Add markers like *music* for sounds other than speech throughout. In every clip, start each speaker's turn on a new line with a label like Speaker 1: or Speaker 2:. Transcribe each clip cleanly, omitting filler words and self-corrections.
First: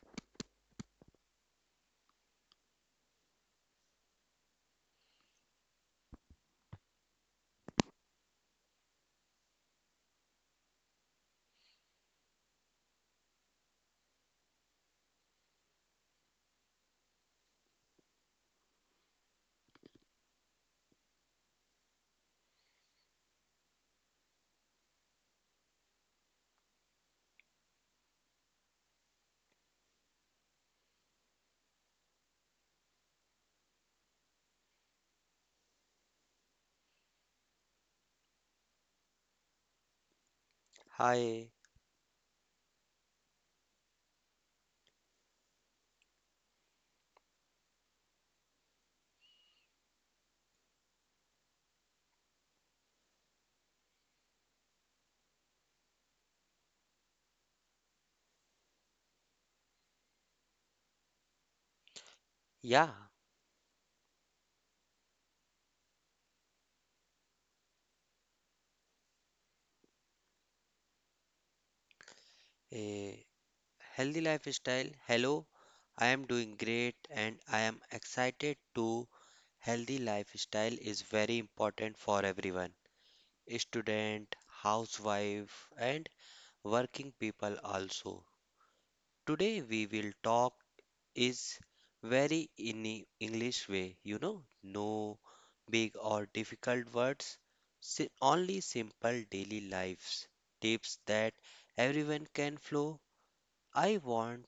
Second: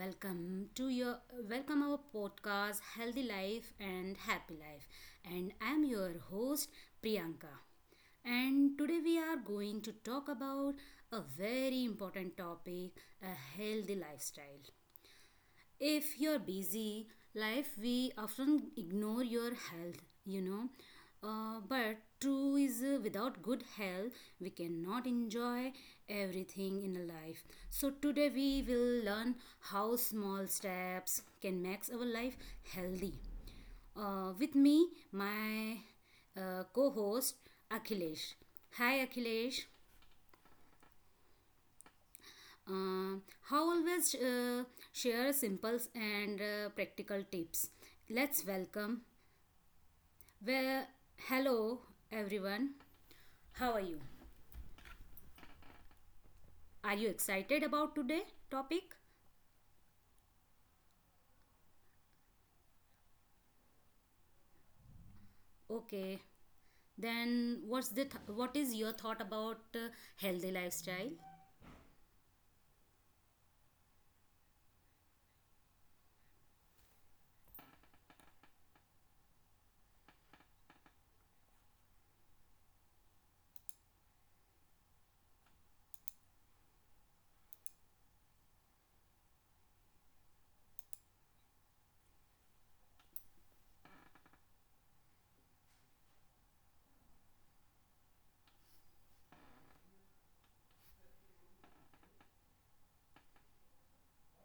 Speaker 1: Welcome to your welcome our podcast Healthy Life and Happy Life. And I'm your host Priyanka. And today we are going to talk about a very important topic, a healthy lifestyle if you're busy life we often ignore your health you know but true is without good health we cannot enjoy everything in life. So today we will learn how small steps can make our life healthy. With me my co-host Akhilesh. Hi Akhilesh.
Speaker 2: Hi,
Speaker 1: uh, how always share simple and practical tips. Let's welcome. Well, hello everyone. How are you? Are you excited about today topic?
Speaker 2: yeah,
Speaker 1: Okay. Then what is your thought about healthy lifestyle?
Speaker 2: a healthy lifestyle. Hello, I am doing great and I am excited to healthy lifestyle is very important for everyone, student, housewife and working people also. Today we will talk is very in English way, you know, no big or difficult words, only simple daily lives tips that everyone can flow. I want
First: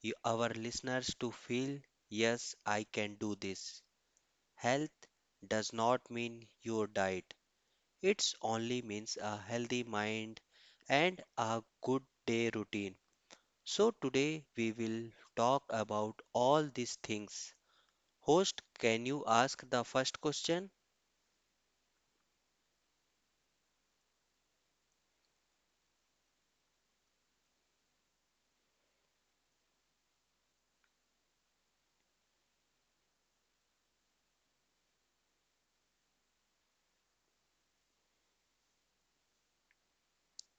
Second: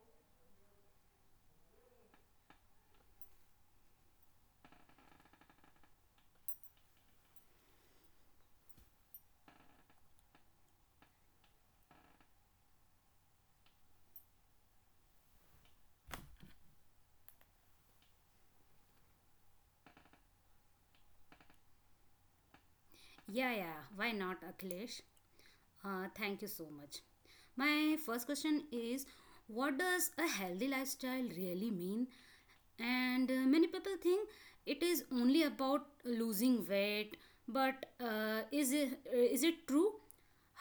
Speaker 2: you, our listeners to feel, yes, I can do this. Health does not mean your diet. It's only means a healthy mind and a good day routine. So today we will talk about all these things. Host, can you ask the first question?
Speaker 1: Yeah, yeah. Why not, Akhilesh? Thank you so much. My first question is, what does a healthy lifestyle really mean? And many people think it is only about losing weight, but is it true?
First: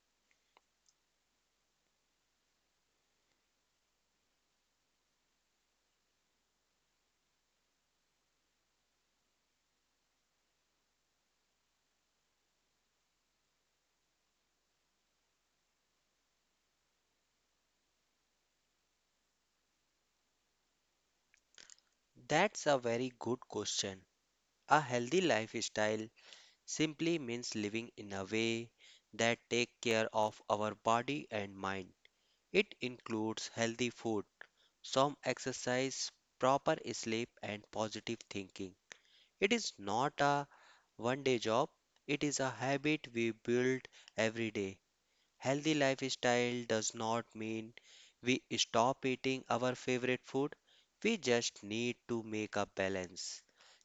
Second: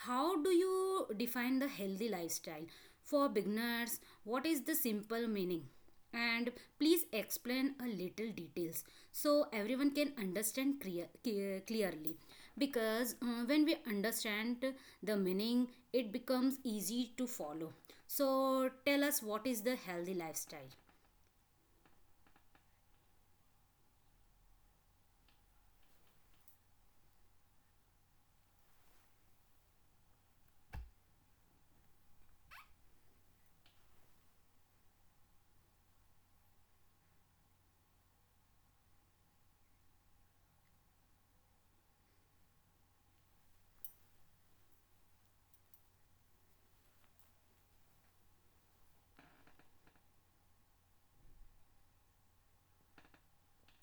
Speaker 1: How do you define the healthy lifestyle? For beginners, what is the simple meaning? And please explain a little details so everyone can understand clearly. Because when we understand the meaning, it becomes easy to follow. So tell us, what is the healthy lifestyle?
Speaker 2: That's a very good question. A healthy lifestyle simply means living in a way that take care of our body and mind. It includes healthy food, some exercise, proper sleep and positive thinking. It is not a one day job, it is a habit we build every day. Healthy lifestyle does not mean we stop eating our favorite food. We just need to make a balance.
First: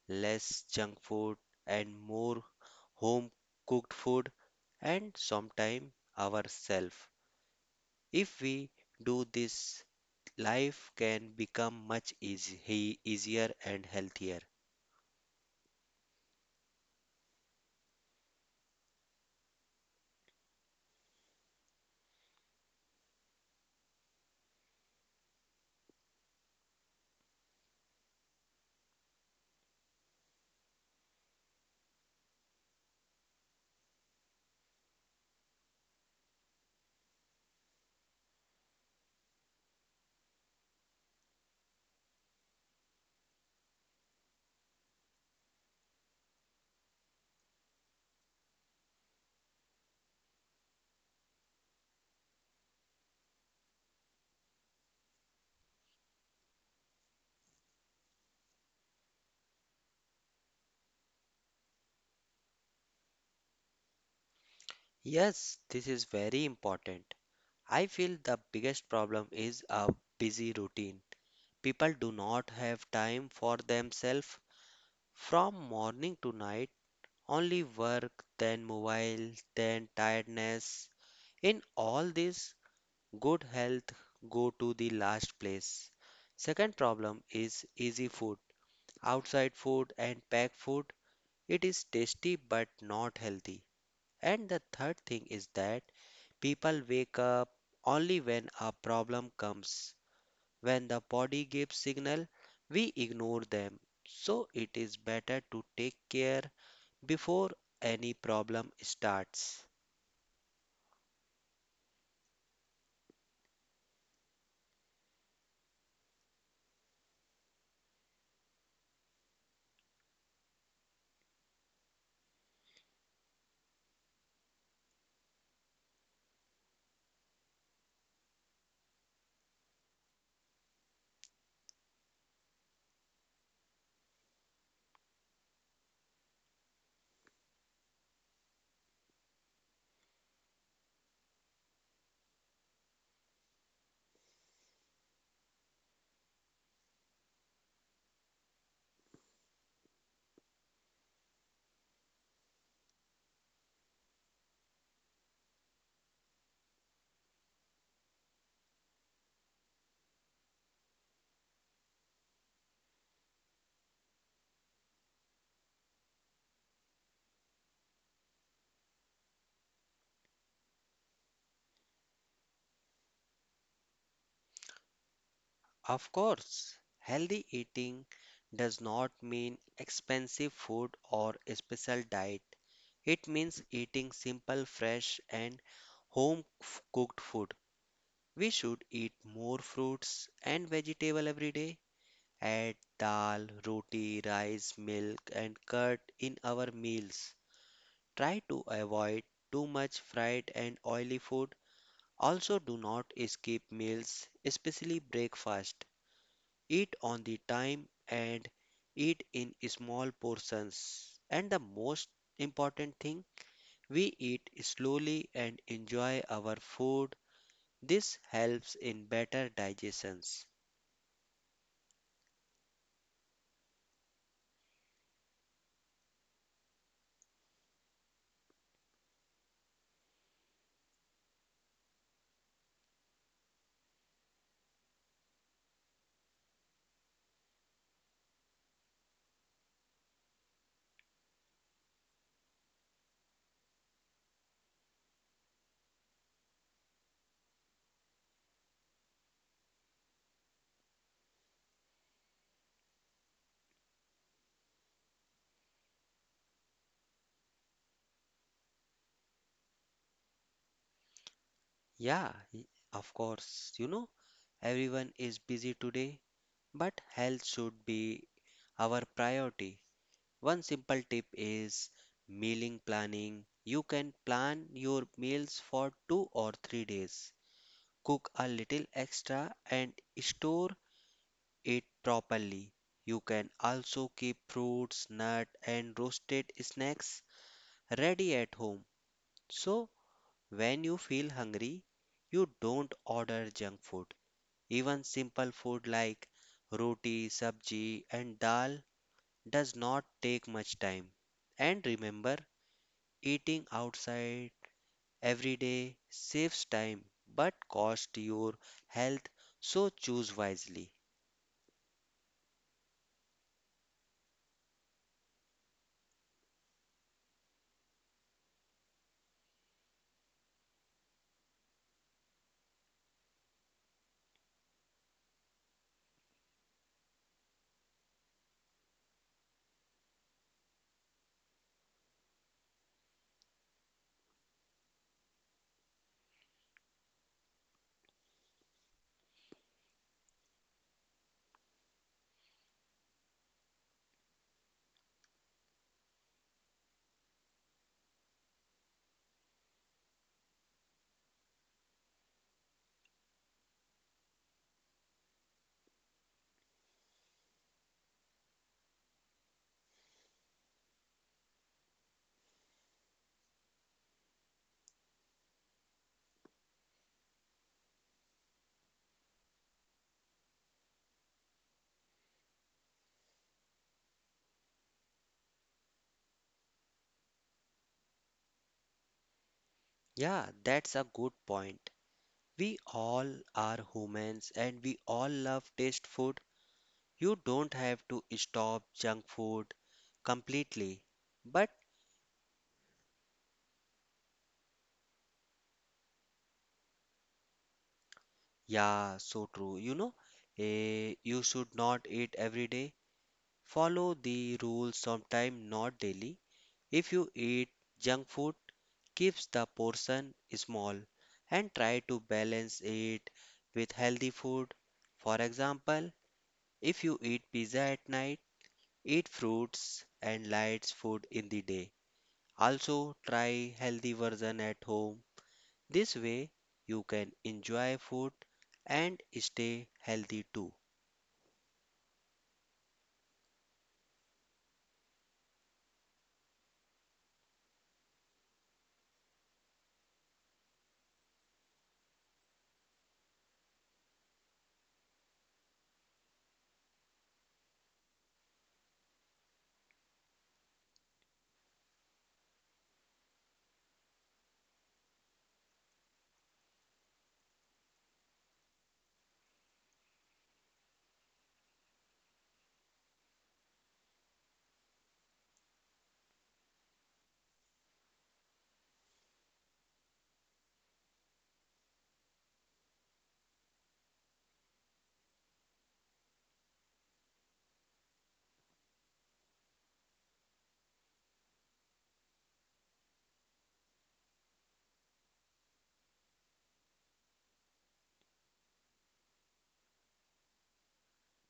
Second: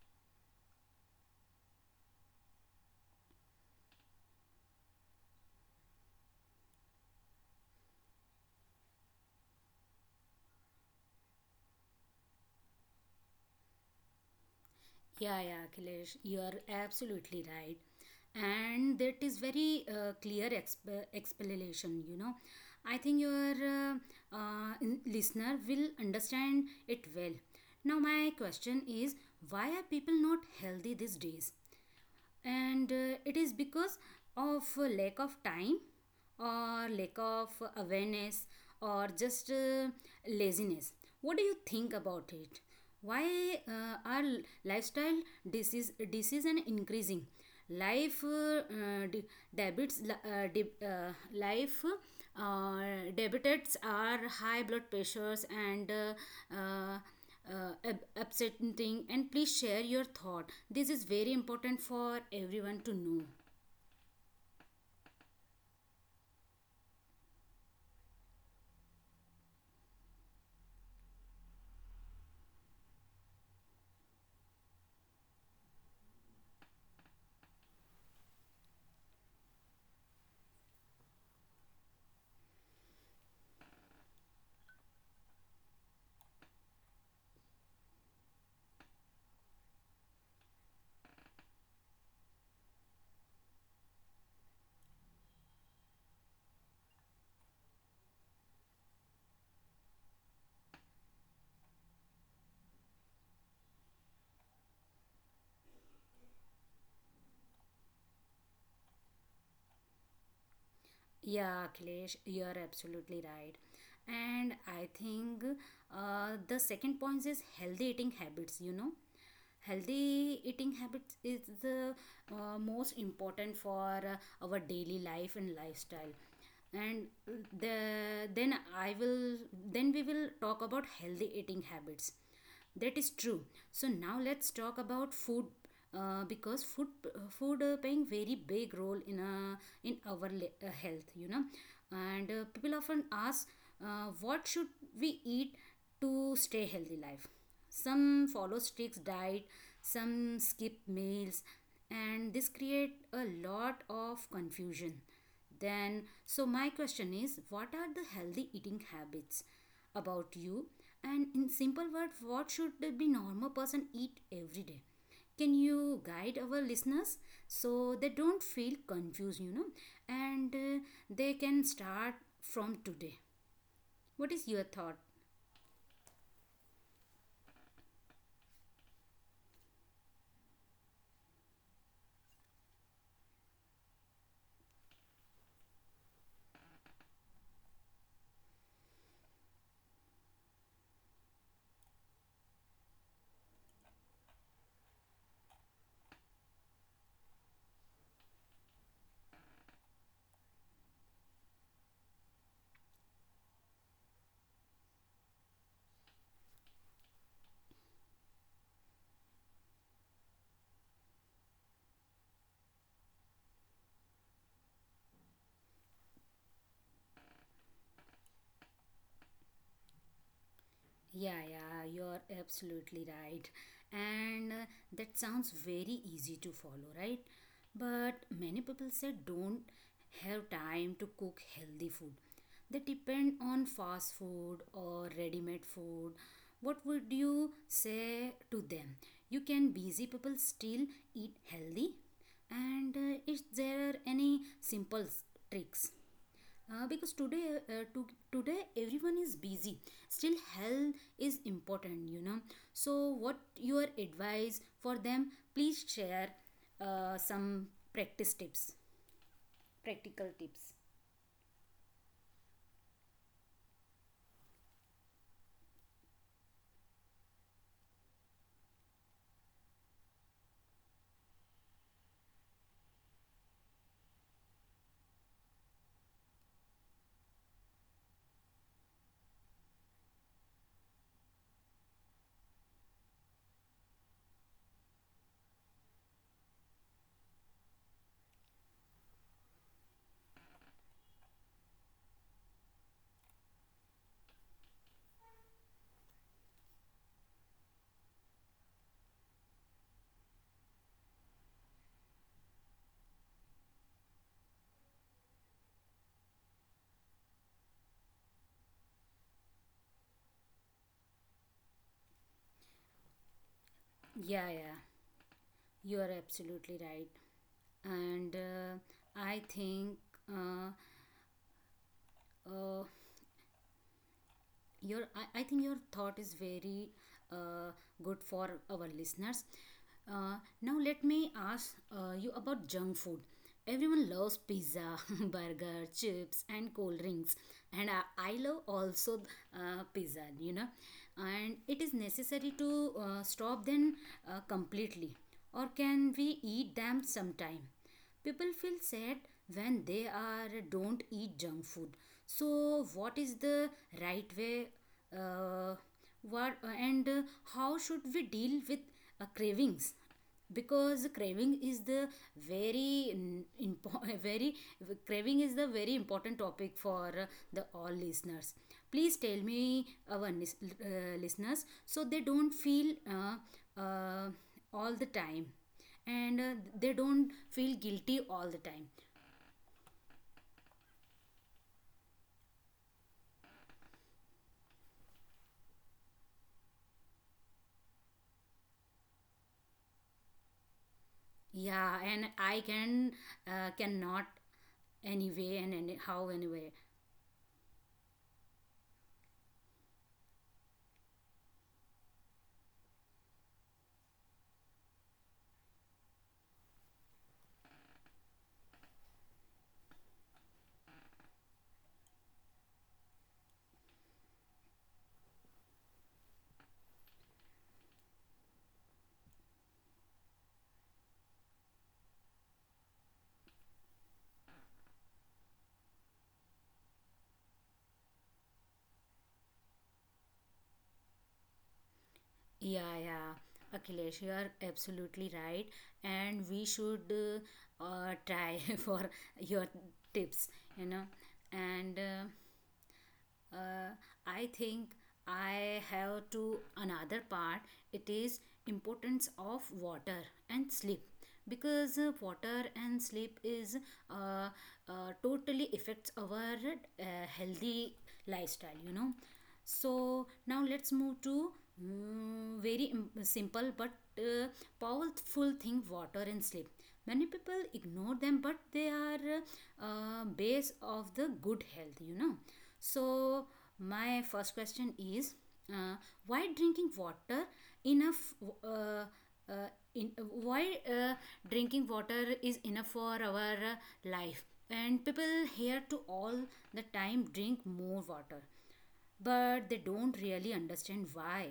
Speaker 2: Less junk food and more home cooked food and sometimes ourselves. If we do this, life can become much easier and healthier.
Speaker 1: Yeah, yeah, Akhilesh, you are absolutely right. And that is very clear explanation, you know. I think your listener will understand it well. Now, my question is, why are people not healthy these days? And it is because of lack of time, or lack of awareness, or just laziness. What do you think about it? Why are lifestyle disease decision increasing? Life debits, life uh, debitors are high blood pressures and upsetting. And please share your thought, this is very important for everyone to know.
Speaker 2: Yes, this is very important. I feel the biggest problem is a busy routine. People do not have time for themselves from morning to night, only work, then mobile, then tiredness. In all this, good health go to the last place. Second problem is easy food. Outside food and packed food, it is tasty but not healthy. And the third thing is that people wake up only when a problem comes. When the body gives signal, we ignore them. So it is better to take care before any problem starts.
Speaker 1: Yeah, Akhilesh, you are absolutely right. And I think the second point is healthy eating habits, you know. Healthy eating habits is the most important for our daily life and lifestyle. And the then i will then we will talk about healthy eating habits, that is true. So now let's talk about food. Because food playing very big role in in our health, you know. And people often ask, what should we eat to stay healthy life? Some follow strict diet, some skip meals, and this create a lot of confusion. Then so my question is, what are the healthy eating habits about you? And in simple words, what should the be normal person eat every day? Can you guide our listeners so they don't feel confused, you know? And they can start from today. What is your thought?
Speaker 2: Of course, healthy eating does not mean expensive food or special diet. It means eating simple, fresh, and home cooked food. We should eat more fruits and vegetable every day. Add dal, roti, rice, milk, and curd in our meals. Try to avoid too much fried and oily food. Also, do not skip meals, especially breakfast. Eat on the time and eat in small portions. And the most important thing, we eat slowly and enjoy our food. This helps in better digestions.
Speaker 1: Yeah, yeah, you're absolutely right. And that sounds very easy to follow, right? But many people said don't have time to cook healthy food. They depend on fast food or ready made food. What would you say to them? You can busy people still eat healthy? And is there any simple tricks? Because uh, to, today everyone is busy, still health is important, you know. So what your advice for them? Please share some practice tips. Practical tips.
Speaker 2: Yeah, of course, you know, everyone is busy today, but health should be our priority. One simple tip is mealing planning. You can plan your meals for 2 or 3 days. Cook a little extra and store it properly. You can also keep fruits, nuts, and roasted snacks ready at home. So when you feel hungry, you don't order junk food. Even simple food like roti, sabji, and dal does not take much time. And remember, eating outside every day saves time but costs your health, so choose wisely.
Speaker 1: Yeah, yeah, you are absolutely right. And i think uh, uh, I think your thought is very uh, good for our listeners. uh, Now let me ask you about junk food. Everyone loves pizza *laughs* burger chips and cold drinks. And I love also pizza, you know. And it is necessary to stop them completely, or can we eat them sometime? People feel sad when they are don't eat junk food. So what is the right way? Uh, what and How should we deal with cravings? Because craving is the very n- impo- *laughs* very craving is the very important topic for the all listeners. Please tell me our listeners so they don't feel all the time. And they don't feel guilty all the time.
Speaker 2: Yeah, that's a good point. We all are humans and we all love taste food. You don't have to stop junk food completely. But
Speaker 1: Yeah, and I can cannot anyway and anyway.
Speaker 2: yeah, so true. You know, you should not eat every day. Follow the rules sometime, not daily. If you eat junk food, keeps the portion small and try to balance it with healthy food. For example, if you eat pizza at night, eat fruits and light food in the day. Also try healthy version at home. This way you can enjoy food and stay healthy too.
Speaker 1: Yeah, yeah, Akhilesh, you are absolutely right. And we should try *laughs* for your tips, you know. And uh, I think I have to another part. It is importance of water and sleep. Because water and sleep is uh, totally affects our healthy lifestyle, you know. So now let's move to simple but uh, powerful thing, water and sleep. Many people ignore them, but they are base of the good health, you know. So, my first question is, uh, why drinking water enough? Uh, why drinking water is enough for our life? And people here to all the time drink more water, but they don't really understand why.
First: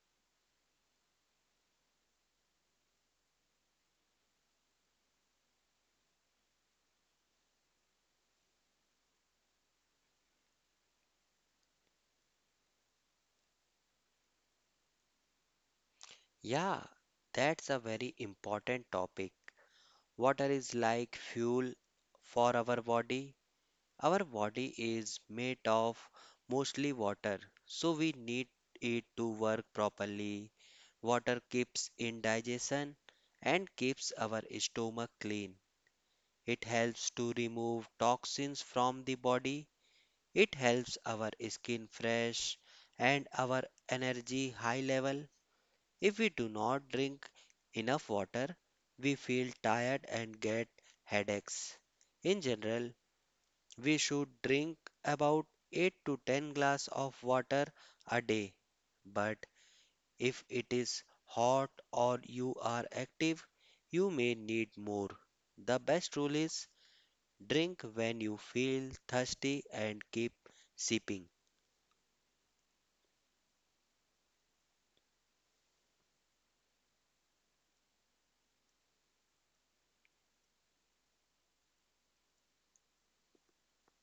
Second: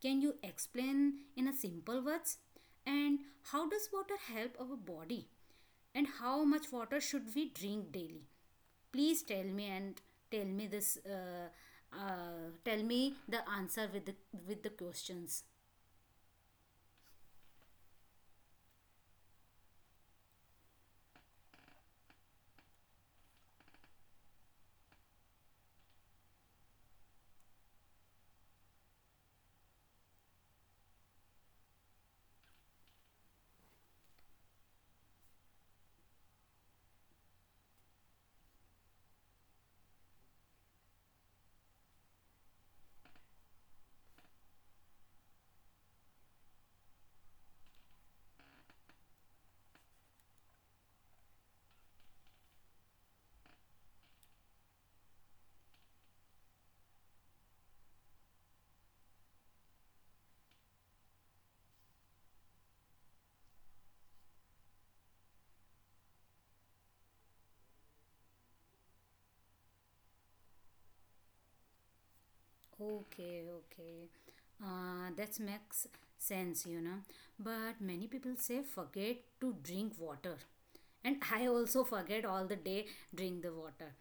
Speaker 1: Can you explain in a simple words? And how does water help our body? And how much water should we drink daily? Please tell me and tell me this. Tell me the answer with the questions.
Speaker 2: Yeah, that's a very important topic. Water is like fuel for our body. Our body is made of mostly water, so we need it to work properly. Water keeps in digestion and keeps our stomach clean. It helps to remove toxins from the body. It helps our skin fresh and our energy high level. If we do not drink enough water, we feel tired and get headaches. In general, we should drink about 8 to 10 glass of water a day. But if it is hot or you are active, you may need more. The best rule is drink when you feel thirsty and keep sipping.
Speaker 1: Okay, okay. That makes sense, you know. But many people say forget to drink water. And *laughs* I also forget all the day drink the water.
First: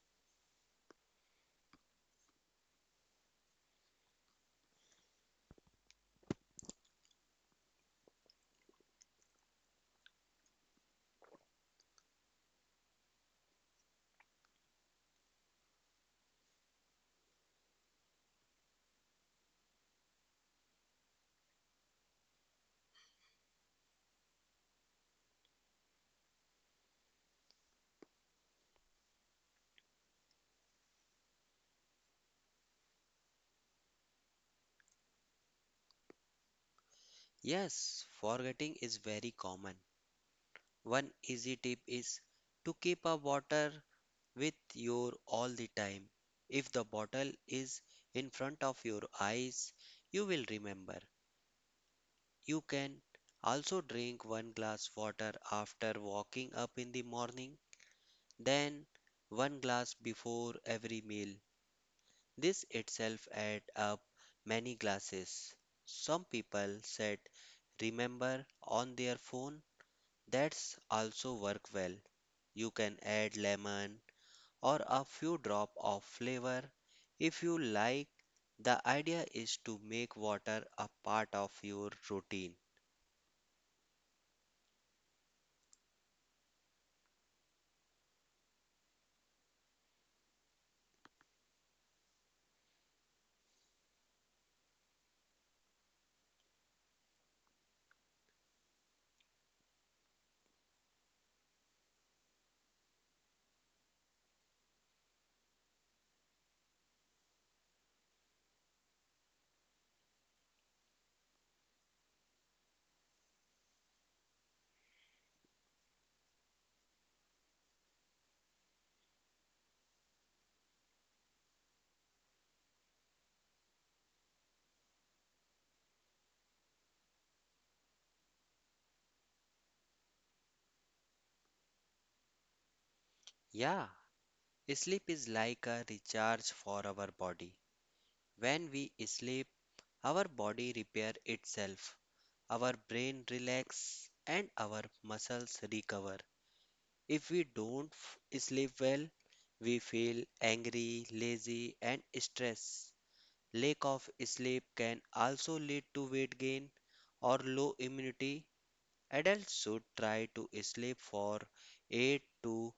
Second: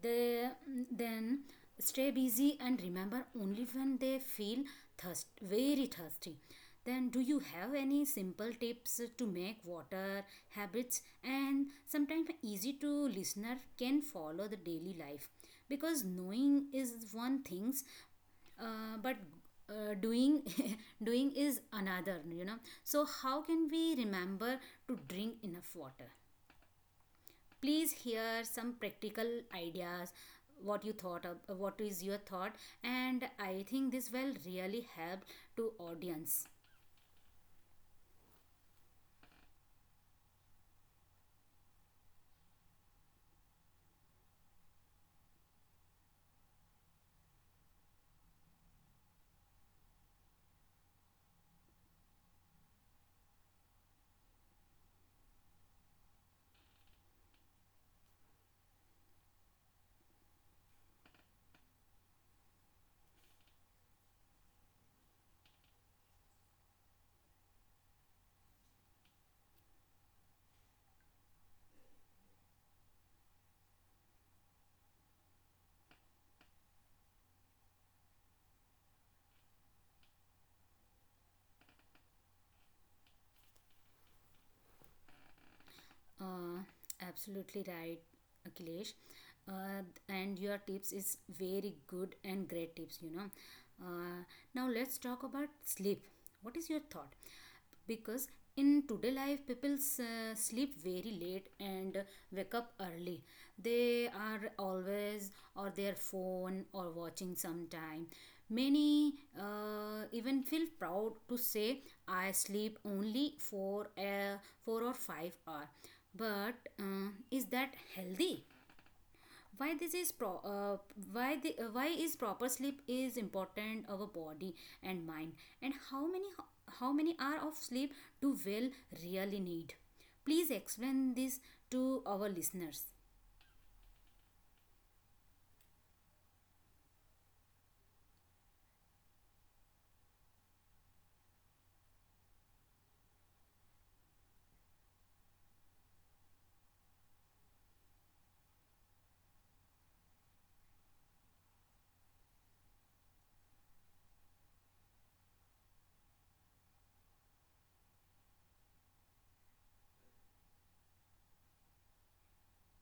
Speaker 1: They then stay busy and remember only when they feel thirst very thirsty. Then do you have any simple tips to make water habits and sometimes easy to listener can follow the daily life? Because knowing is one things, but doing *laughs* doing is another, you know. So how can we remember to drink enough water? Please hear some practical ideas. What is your thought? And I think this will really help to audience.
Speaker 2: Yes, forgetting is very common. One easy tip is to keep a water with you all the time. If the bottle is in front of your eyes, you will remember. You can also drink one glass water after waking up in the morning, then one glass before every meal. This itself adds up many glasses. Some people set remember on their phone. That's also work well. You can add lemon or a few drop of flavor if you like. The idea is to make water a part of your routine.
Speaker 1: Uh, Absolutely right, Akhilesh. Uh, and your tips is very good and great tips. You know. Uh, Now let's talk about sleep. What is your thought? Because in today life, people sleep very late and wake up early. They are always or their phone or watching sometime. Many even feel proud to say I sleep only for 4 or 5 hour, but is that healthy? why this is pro- uh, why is proper sleep is important our body and mind? And how many hour of sleep do well really need? Please explain this to our listeners.
Speaker 2: Yeah, sleep is like a recharge for our body. When we sleep, our body repair itself, our brain relax and our muscles recover. If we don't sleep well, we feel angry, lazy and stressed. Lack of sleep can also lead to weight gain or low immunity. Adults should try to sleep for 8 to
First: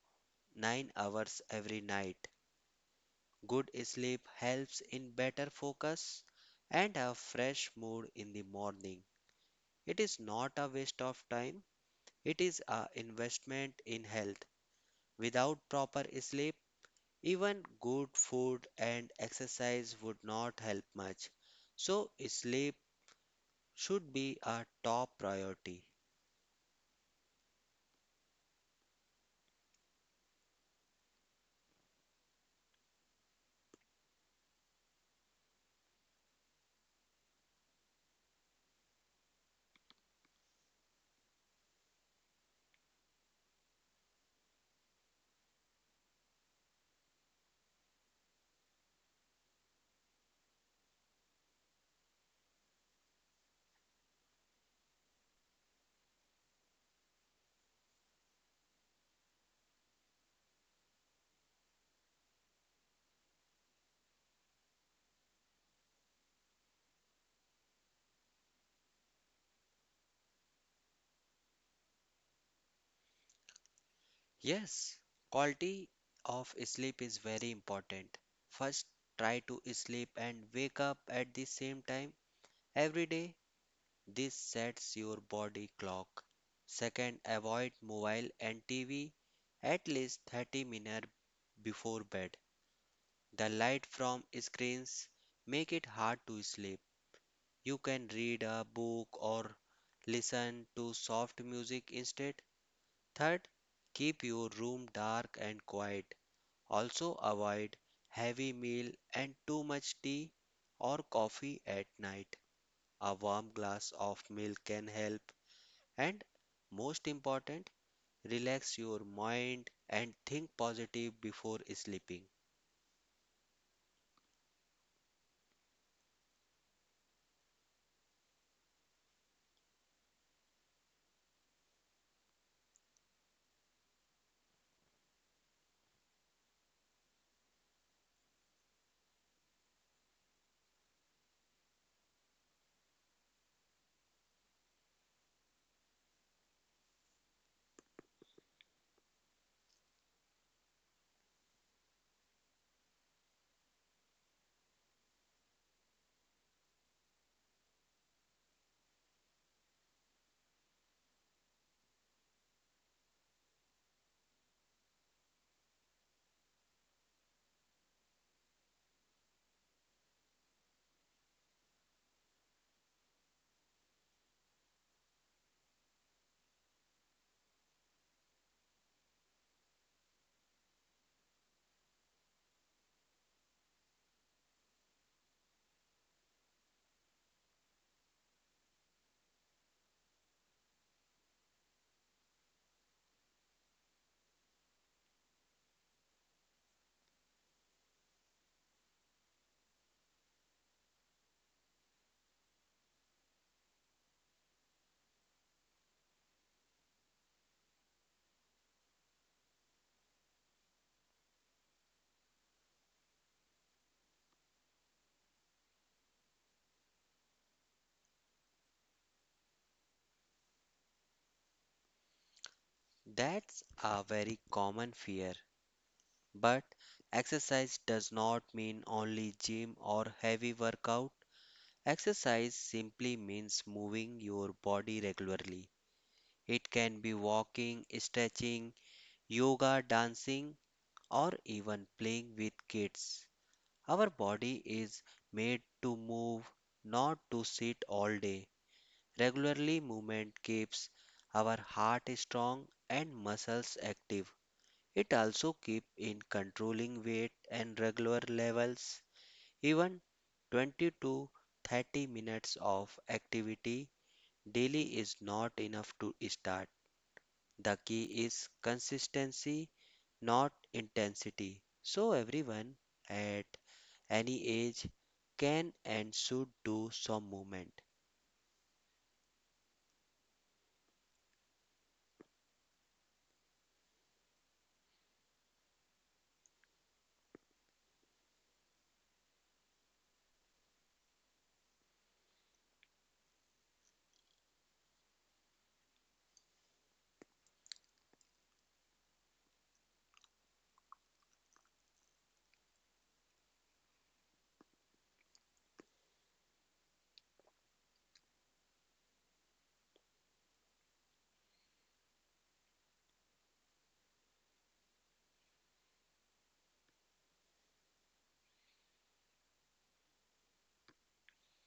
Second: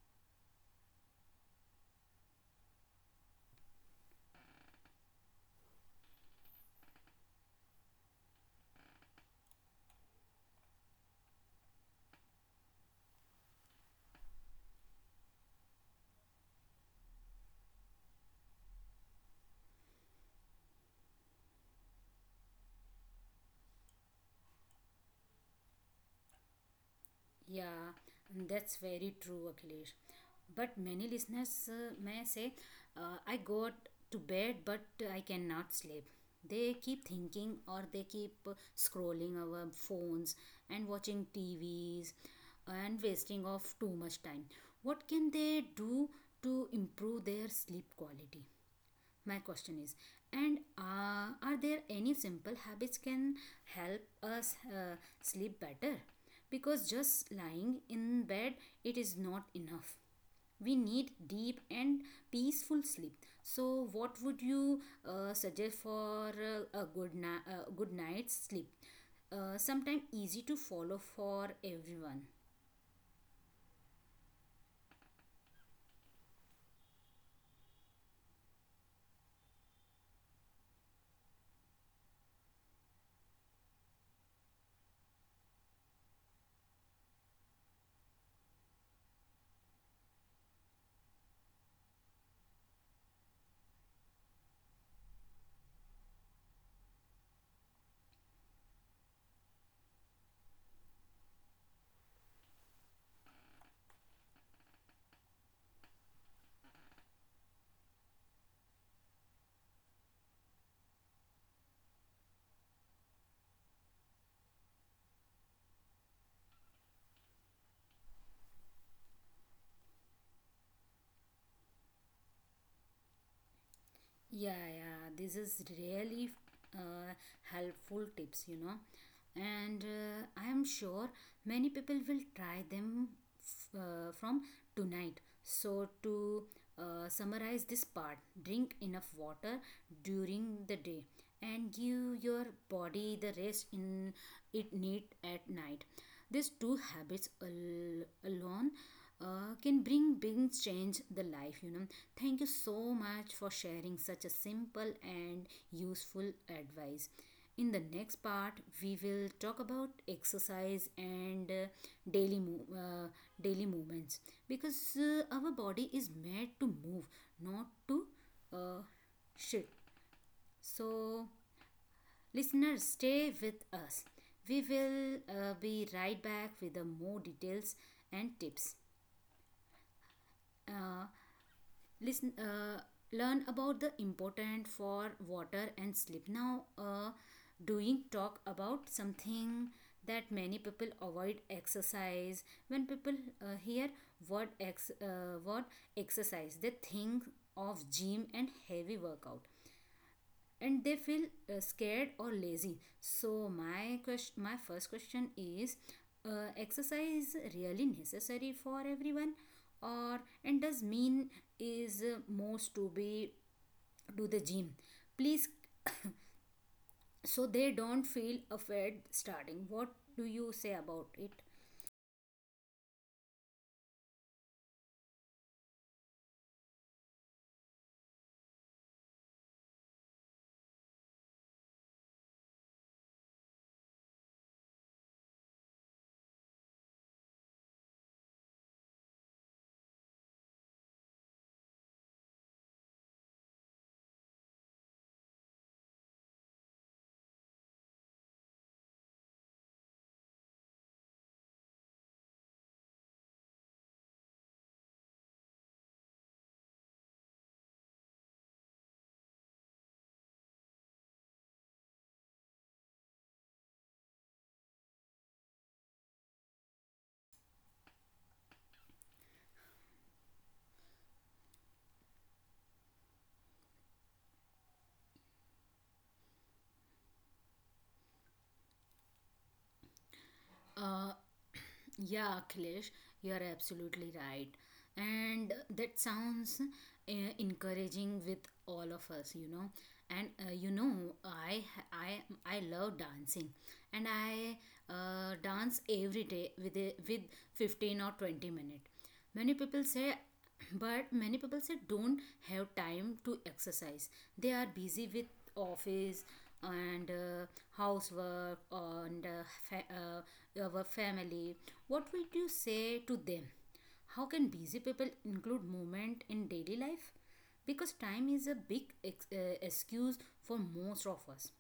Speaker 2: 9 hours every night. Good sleep helps in better focus and a fresh mood in the morning. It is not a waste of time, it is an investment in health. Without proper sleep, even good food and exercise would not help much. So, sleep should be a top priority.
Speaker 1: Yeah, that's very true, Akhilesh. But many listeners may say, I got to bed, but I cannot sleep. They keep thinking, or they keep scrolling our phones and watching T V's and wasting of too much time. What can they do to improve their sleep quality? My question is, and are there any simple habits can help us sleep better? Because just lying in bed, it is not enough. We need deep and peaceful sleep. So what would you suggest for a good night's sleep, sometime easy to follow for everyone?
Speaker 2: Yes, quality of sleep is very important. First, try to sleep and wake up at the same time every day. This sets your body clock. Second, avoid mobile and TV at least 30 minutes before bed. The light from screens make it hard to sleep. You can read a book or listen to soft music instead. Third, keep your room dark and quiet. Also avoid heavy meal and too much tea or coffee at night. A warm glass of milk can help, and most important, relax your mind and think positive before sleeping.
Speaker 1: Yeah, yeah, this is really uh, helpful tips, you know. And I am sure many people will try them from tonight. So, to summarize this part, drink enough water during the day and give your body the rest in it need at night. These two habits alone can bring big change the life, you know. Thank you so much for sharing such a simple and useful advice. In the next part, we will talk about exercise and daily move, uh, daily movements. Because our body is made to move, not to uh, shit. So listeners, stay with us. We will be right back with the more details and tips. Uh, listen Learn about the important for water and sleep. Now doing talk about something that many people avoid, exercise. When people hear word exercise, they think of gym and heavy workout, and they feel scared or lazy. So my question, my first question is, exercise really necessary for everyone? Or and does mean is most to be to the gym? Please, so they don't feel afraid starting. What do you say about it?
Speaker 2: That's a very common fear, but exercise does not mean only gym or heavy workout. Exercise simply means moving your body regularly. It can be walking, stretching, yoga, dancing, or even playing with kids. Our body is made to move, not to sit all day. Regularly movement keeps our heart strong and muscles active. It also keeps in controlling weight and regular levels. Even 20 to 30 minutes of activity daily is not enough to start. The key is consistency, not intensity. So everyone at any age can and should do some movement.
Speaker 1: Uh, *clears throat* yeah, Akhilesh, you are absolutely right. And that sounds uh, encouraging with all of us, you know. And I I love dancing, and I dance every day with with 15 or 20 minutes. Many people say *clears throat* but Many people say don't have time to exercise. They are busy with office and housework and our family. What would you say to them? How can busy people include movement in daily life? Because time is a big excuse for most of us.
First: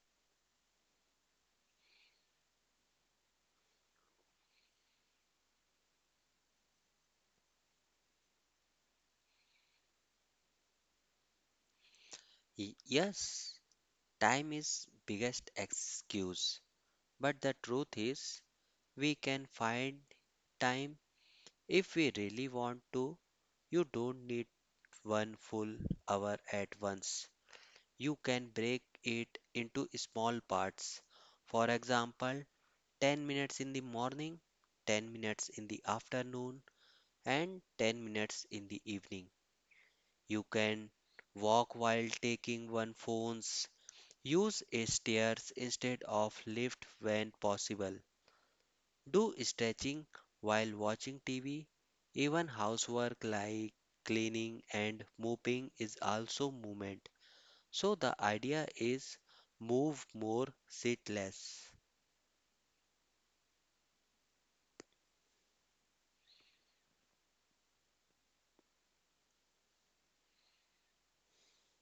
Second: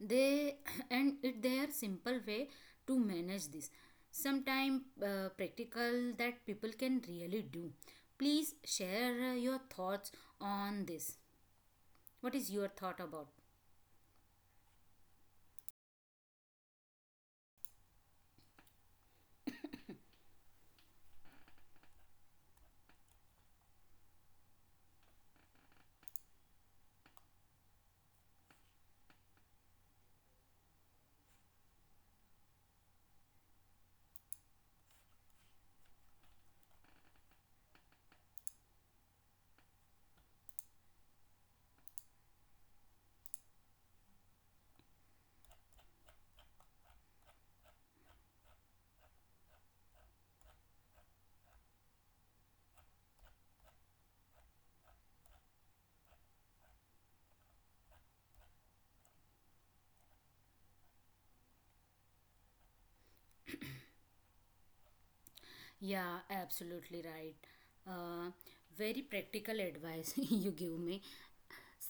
Speaker 1: They *clears throat* and it their simple way to manage this, sometime practical that people can really do. Please share your thoughts on this. What is your thought about?
Speaker 2: Yes. Time is biggest excuse, but the truth is we can find time if we really want to. You don't need one full hour at once. You can break it into small parts. For example, 10 minutes in the morning, 10 minutes in the afternoon, and 10 minutes in the evening. You can walk while taking one phones. Use stairs instead of lift when possible. Do stretching while watching TV. Even housework like cleaning and mopping is also movement. So the idea is move more, sit less.
Speaker 1: Yeah, absolutely right. uh, Very practical advice, *laughs* you give me.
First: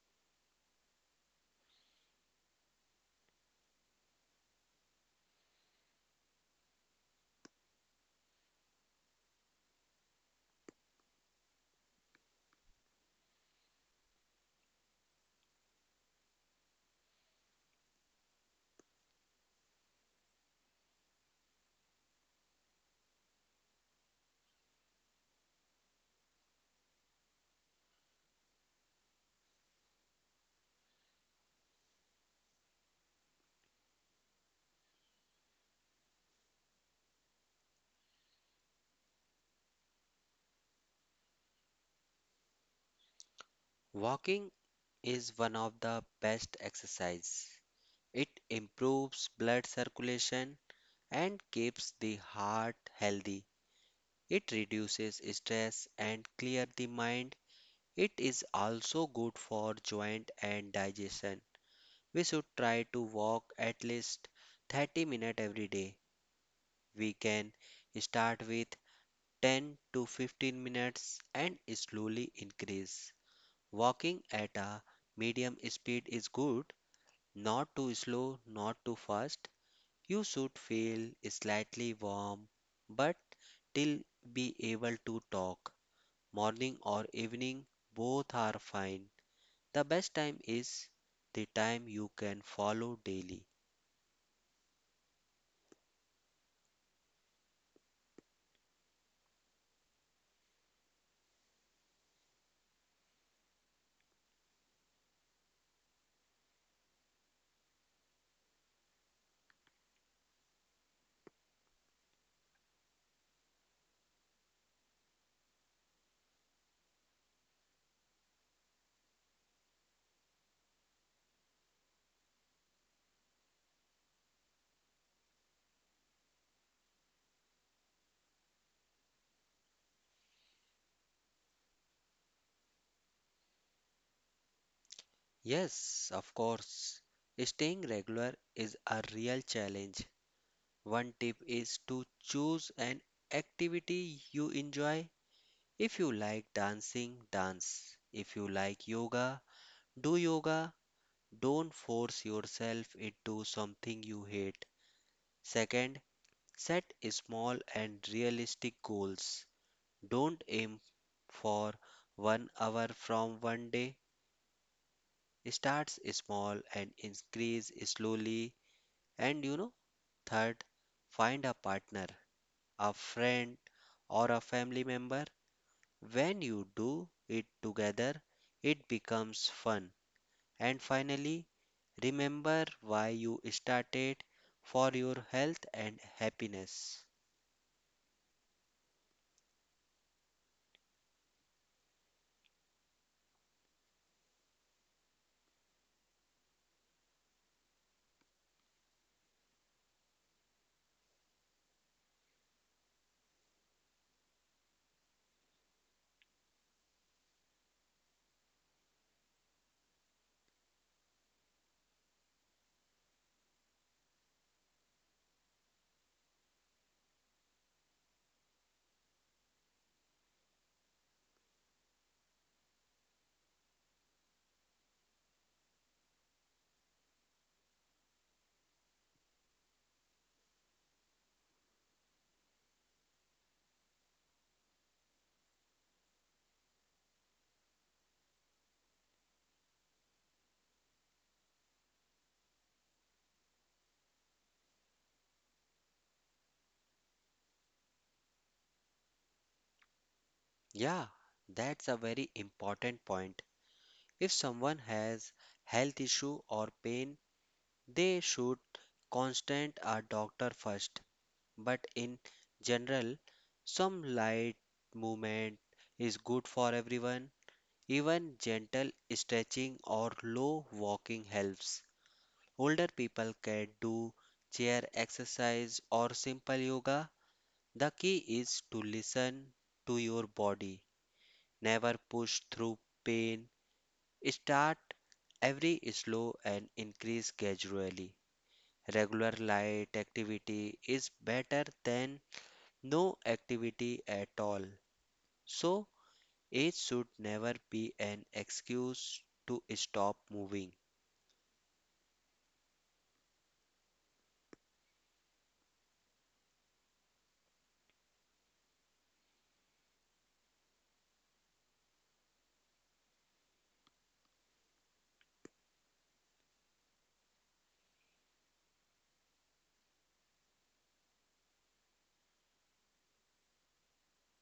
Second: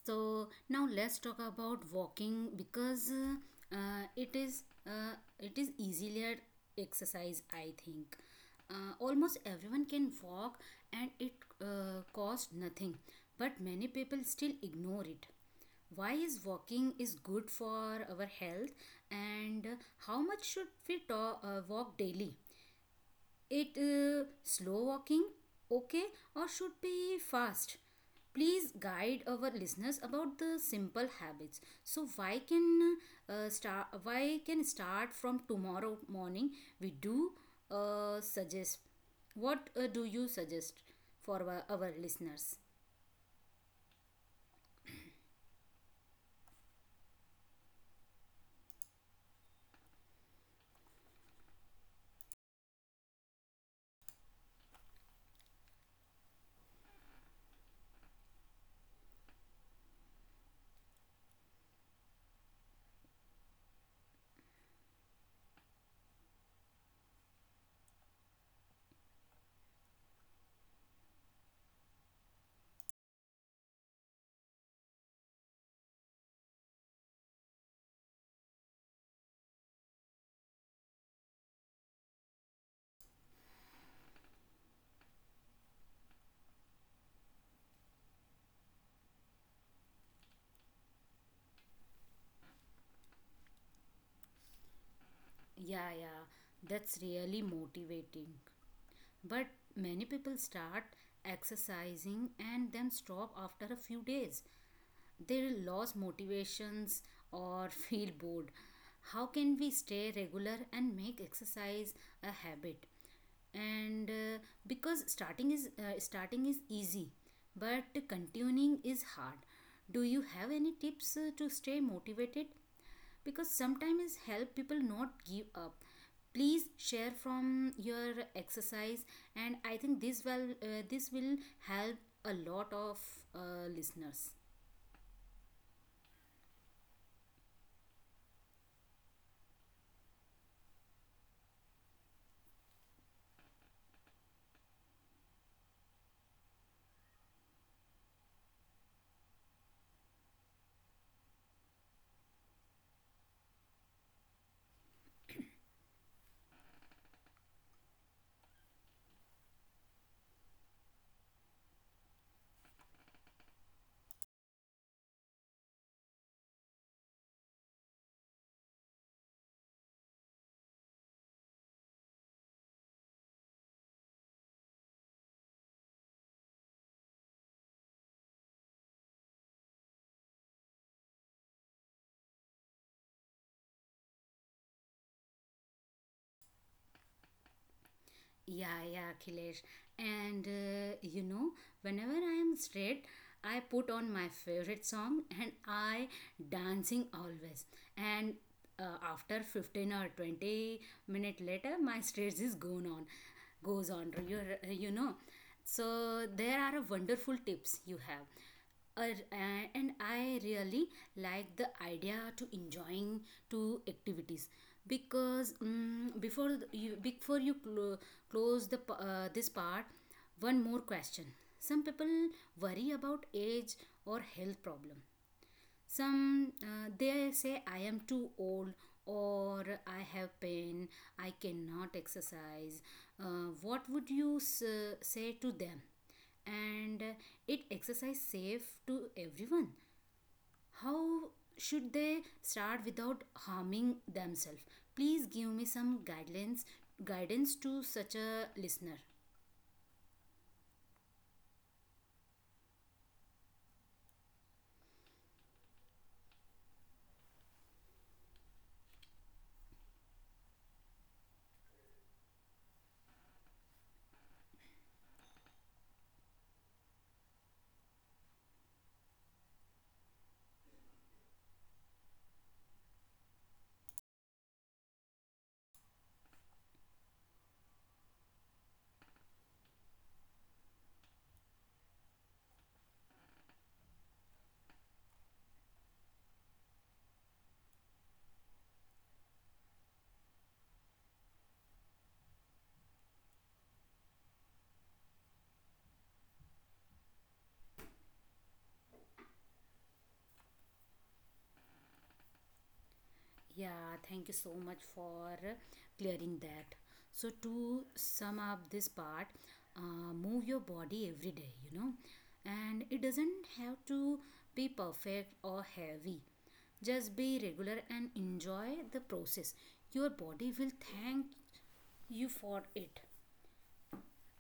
Speaker 1: So now let's talk about walking, because it is easier exercise, I think. Almost everyone can walk, and it costs nothing, but many people still ignore it. Why is walking is good for our health, and how much should we walk daily? It slow walking, okay, or should be fast? Please guide our listeners about the simple habits so why can start, why can start from tomorrow morning. We do suggest, what do you suggest for our listeners?
Speaker 2: Walking is one of the best exercise. It improves blood circulation and keeps the heart healthy. It reduces stress and clear the mind. It is also good for joint and digestion. We should try to walk at least 30 minutes every day. We can start with 10 to 15 minutes and slowly increase. Walking at a medium speed is good, not too slow, not too fast. You should feel slightly warm but still be able to talk. Morning or evening, both are fine. The best time is the time you can follow daily.
Speaker 1: Yeah, yeah, that's really motivating, but many people start exercising and then stop after a few days. They lose motivations or *laughs* feel bored. How can we stay regular and make exercise a habit? And because starting is easy, but continuing is hard. Do you have any tips to stay motivated? Because sometimes help people not give up. Please share from your exercise, and I think this will help a lot of listeners.
Speaker 2: Yes, of course. Staying regular is a real challenge. One tip is to choose an activity you enjoy. If you like dancing, dance. If you like yoga, do yoga. Don't force yourself into something you hate. Second, set small and realistic goals. Don't aim for one hour from one day. Starts small and increase slowly. And you know, third, find a partner, a friend, or a family member. When you do it together, it becomes fun. And finally, remember why you started for your health and happiness.
Speaker 1: Yeah, yeah, Akhilesh. And whenever I am straight, I put on my favorite song and I dancing always. And uh, after 15 or 20 minute later, my stress is gone on, goes on. You know, so there are a wonderful tips you have. Ar- and I really like the idea to enjoying to activities, because before you close this part, one more question. Some people worry about age or health problem. Some they say I am too old or I have pain, I cannot exercise. What would you say to them? And it exercise safe to everyone? How should they start without harming themselves? Please give me some guidelines guidance to such a listener.
Speaker 2: Yeah, that's a very important point. If someone has health issue or pain, they should consult a doctor first. But in general, some light movement is good for everyone. Even gentle stretching or low walking helps. Older people can do chair exercise or simple yoga. The key is to listen to your body. Never push through pain. Start every slow and increase gradually. Regular light activity is better than no activity at all. So, age should never be an excuse to stop moving.
Speaker 1: Yeah, thank you so much for clearing that. So, to sum up this part, move your body every day, you know, and it doesn't have to be perfect or heavy. Just be regular and enjoy the process. Your body will thank you for it.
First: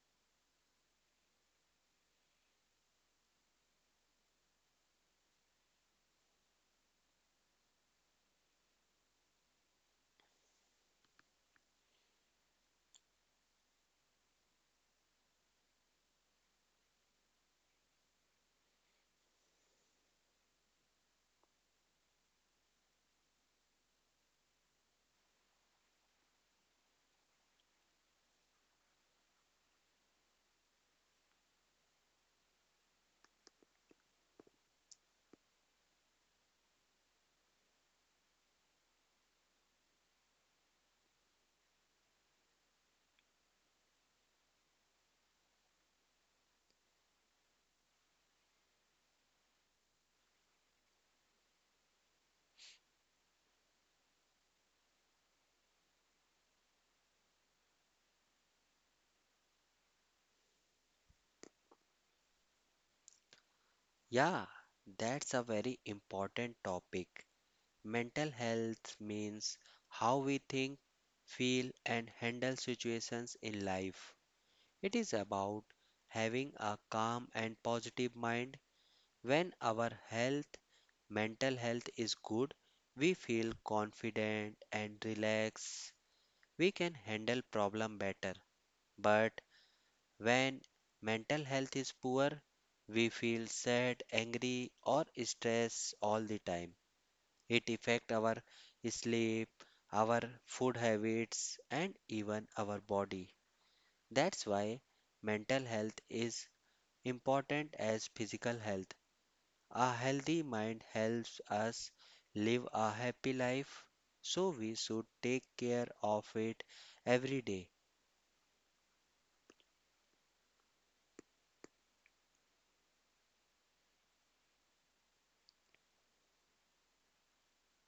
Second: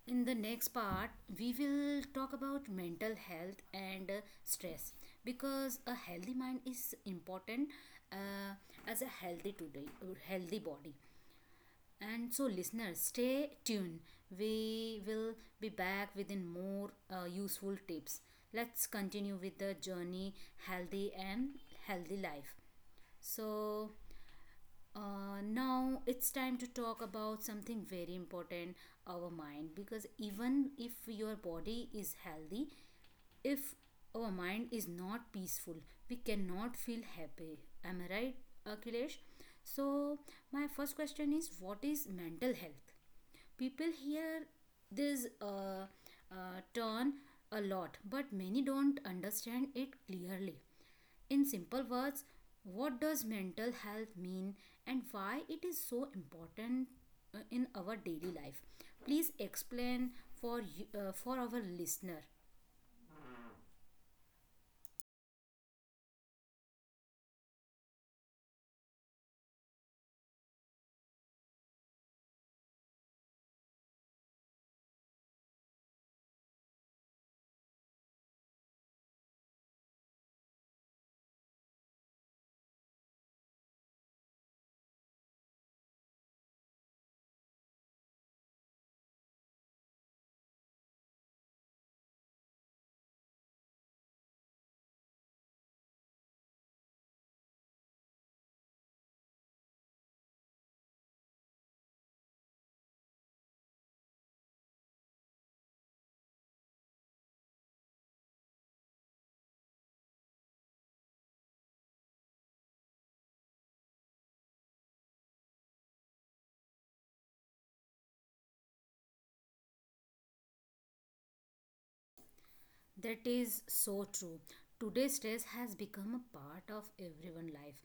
Speaker 1: In the next part, we will talk about mental health and stress, because a healthy mind is important uh, as a healthy body. And so, listeners, stay tuned. We will be back within more useful tips. Let's continue with the journey healthy and healthy life. So, now it's time to talk about something very important, our mind, because even if your body is healthy, if our mind is not peaceful, we cannot feel happy. Am I right, Akhilesh? So my first question is, what is mental health? People hear this turn a lot, but many don't understand it clearly. In simple words, what does mental health mean and why it is so important in our daily life? Please explain for you, for our listener.
Speaker 2: Yeah, that's a very important topic. Mental health means how we think, feel, and handle situations in life. It is about having a calm and positive mind. When our health, mental health is good, we feel confident and relaxed. We can handle problem better, but when mental health is poor, we feel sad, angry or stressed all the time. It affect our sleep, our food habits, and even our body. That's why mental health is important as physical health. A healthy mind helps us live a happy life, so we should take care of it every day.
Speaker 1: That is so true. Today, stress has become a part of everyone's life.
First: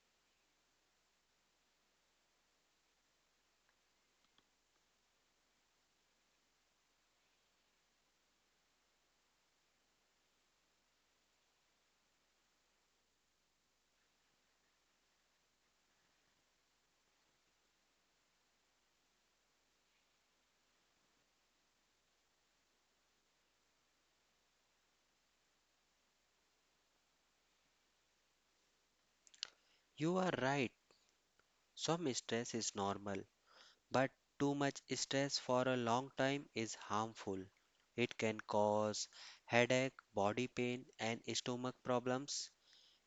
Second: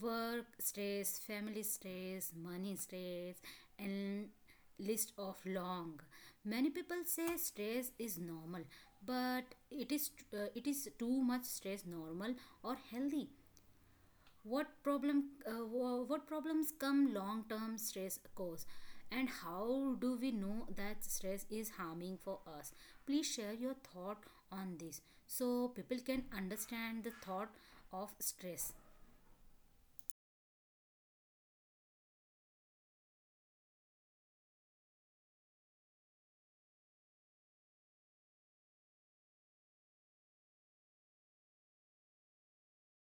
Speaker 1: Work stress, family stress, money stress, and list of long. Many people say stress is normal, but it is too much stress normal or healthy? What what problems come long term stress cause, and how do we know that stress is harming for us? Please share your thought on this so people can understand the thought of stress.
Speaker 2: You are right. Some stress is normal, but too much stress for a long time is harmful. It can cause headache, body pain, and stomach problems.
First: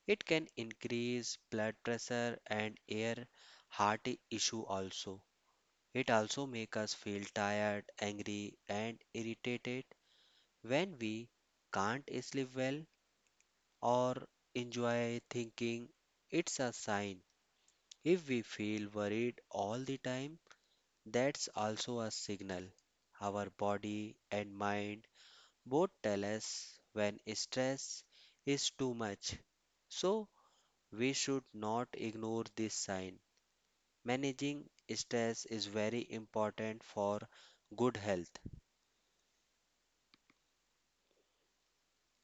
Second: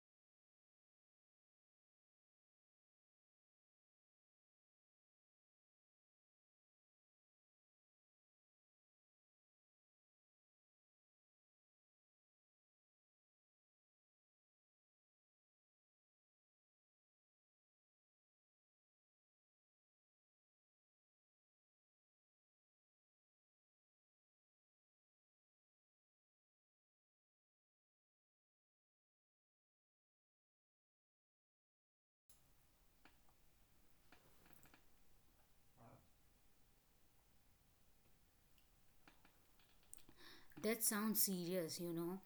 Speaker 2: It can increase blood pressure and air heart issue also. It also make us feel tired, angry, and irritated when we can't sleep well or enjoy thinking. It's a sign. If we feel worried all the time, that's also a signal. Our body and mind both tell us when stress is too much. So, we should not ignore this sign. Managing stress is very important for good health.
Speaker 1: That sounds serious, you know.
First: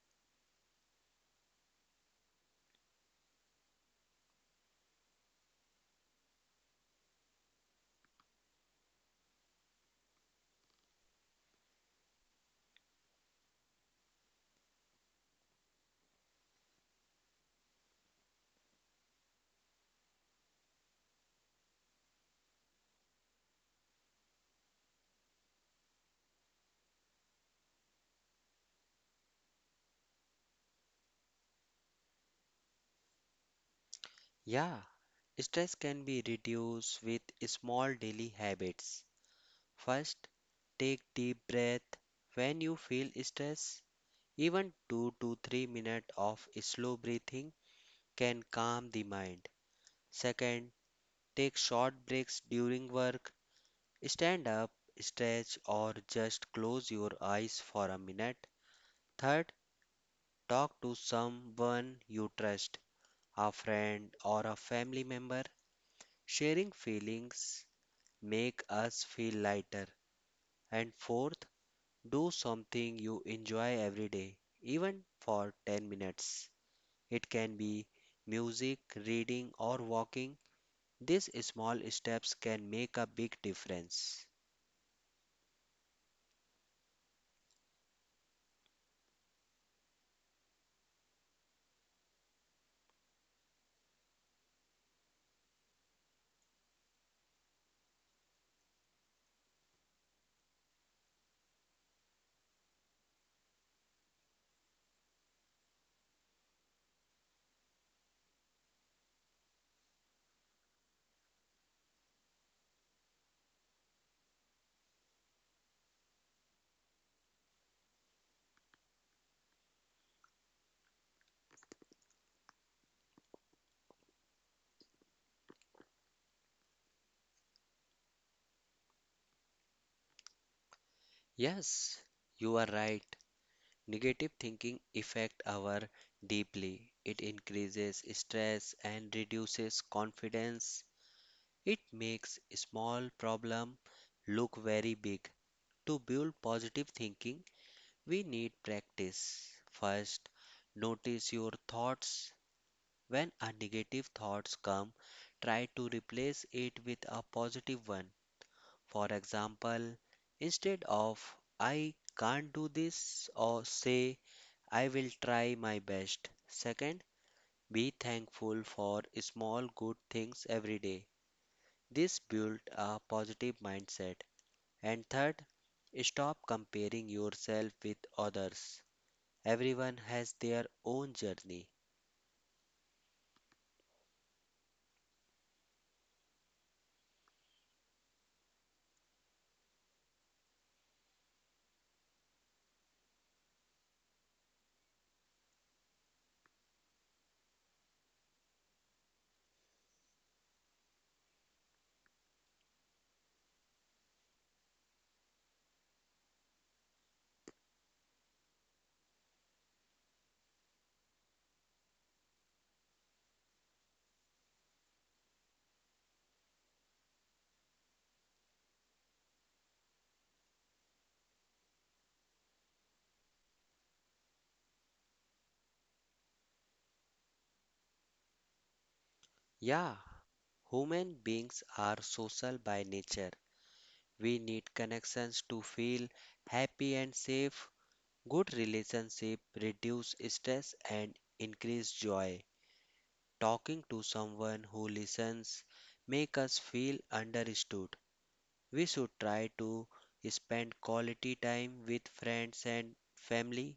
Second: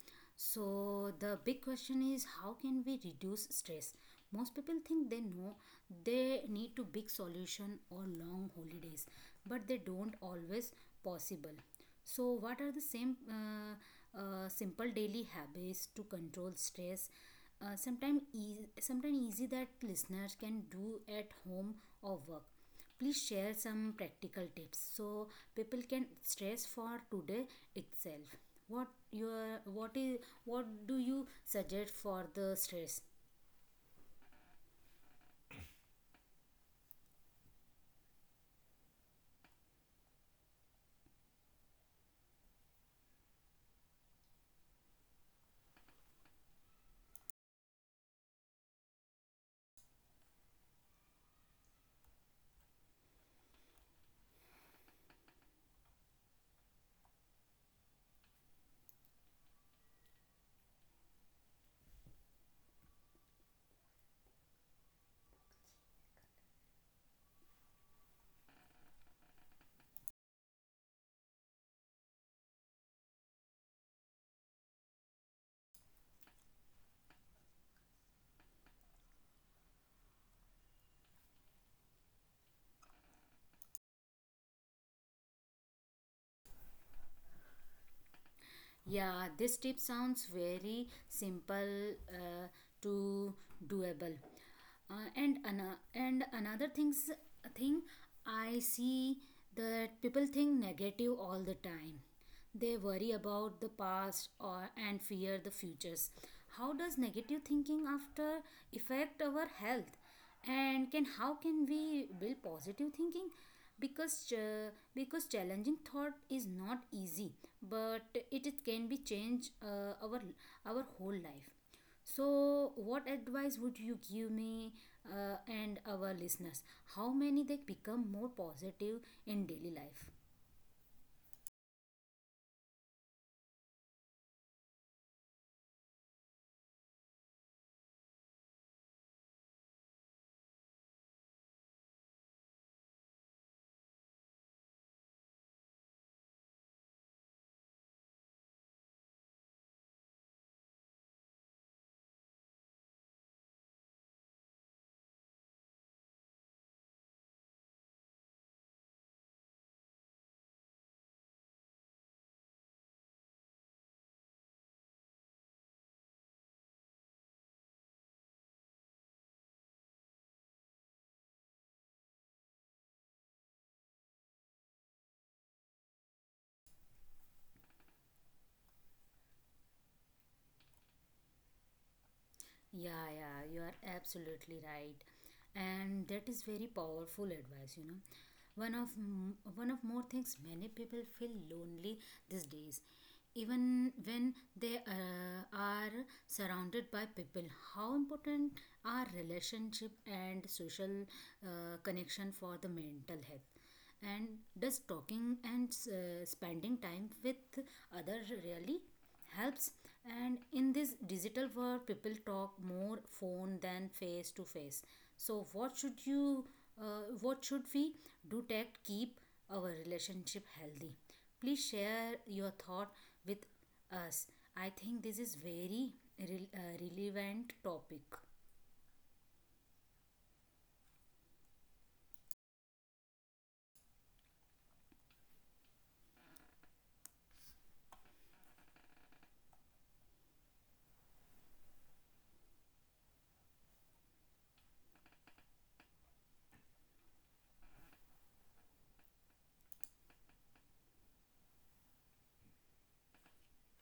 Speaker 1: So the big question is, how can we reduce stress? Most people think they know they need to big solution or long holidays, but they don't always possible. So what are the same simple daily habits to control stress? Sometimes easy that listeners can do at home or work. Please share some practical tips so people can stress for today itself. What your what is, what do you suggest for the stress?
Speaker 2: Yeah, stress can be reduced with small daily habits. First, take deep breath when you feel stress. Even 2 to 3 minutes of slow breathing can calm the mind. Second, take short breaks during work. Stand up, stretch, or just close your eyes for a minute. Third, talk to someone you trust, a friend or a family member. Sharing feelings make us feel lighter. And fourth, do something you enjoy every day, even for 10 minutes. It can be music, reading, or walking. These small steps can make a big difference.
Speaker 1: Yeah, this tip sounds very simple to doable. And and another thing I see, that people think negative all the time. They worry about the past or and fear the futures. How does negative thinking after affect our health? And can how can we build positive thinking, because uh, because challenging thought is not easy, but it can be change our whole life. So what advice would you give me and our listeners, how many they become more positive in daily life?
Speaker 2: Yes, you are right. Negative thinking affect our deeply. It increases stress and reduces confidence. It makes small problem look very big. To build positive thinking, we need practice. First, notice your thoughts. When a negative thoughts come, try to replace it with a positive one. For example, instead of I can't do this, or say I will try my best. Second, be thankful for small good things every day. This builds a positive mindset. And third, stop comparing yourself with others. Everyone has their own journey.
Speaker 1: Yeah, yeah, you are absolutely right, and that is very powerful advice, you know. One of more things, many people feel lonely these days, even when they are surrounded by people. How important are relationship and social connection for the mental health? And does talking and spending time with other really helps? And in this digital world people talk more phone than face to face. So what should you what should we do to keep our relationship healthy? Please share your thought with us. I think this is very relevant topic.
Speaker 2: Yeah, human beings are social by nature. We need connections to feel happy and safe. Good relationship reduce stress and increase joy. Talking to someone who listens make us feel understood. We should try to spend quality time with friends and family.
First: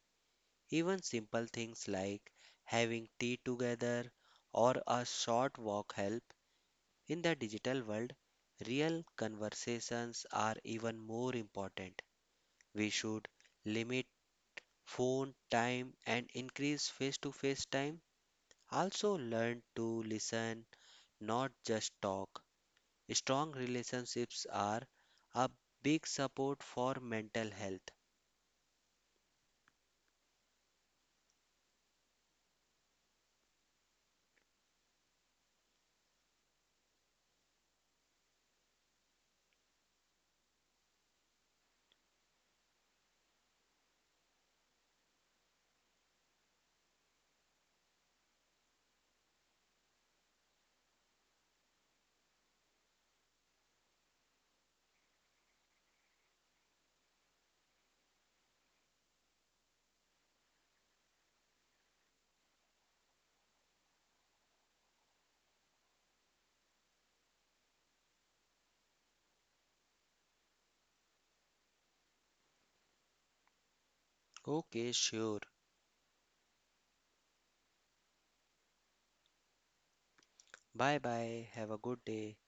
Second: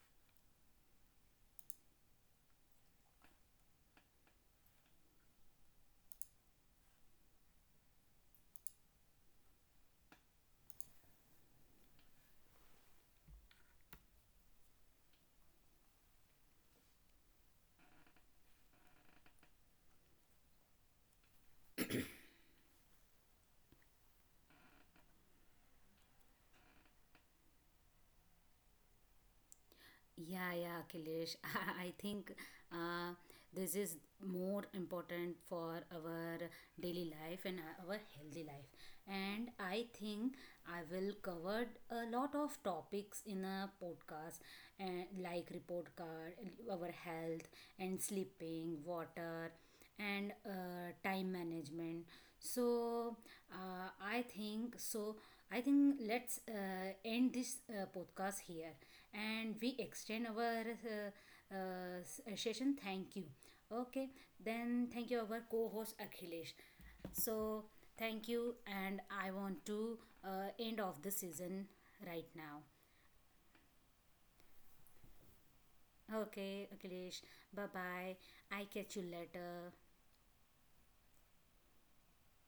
Speaker 2: Even simple things like having tea together or a short walk help. In the digital world, real conversations are even more important. We should limit phone time and increase face to face time. Also, learn to listen, not just talk. Strong relationships are a big support for mental health.
Speaker 1: Yeah, yeah, Akhilesh. *laughs* I think uh, this is more important for our daily life and our healthy life. And I think I will cover a lot of topics in a podcast, like report card, our health, and sleeping, water and time management. So uh, i think so I think let's end this podcast here, and we extend our session. Thank you. Okay, then thank you our co-host Akhilesh. So thank you, and I want to end of the season right now.
Speaker 2: Okay, sure.
Speaker 1: Okay, Akhilesh, bye bye. I catch you later.
Speaker 2: Bye bye. Have a good day.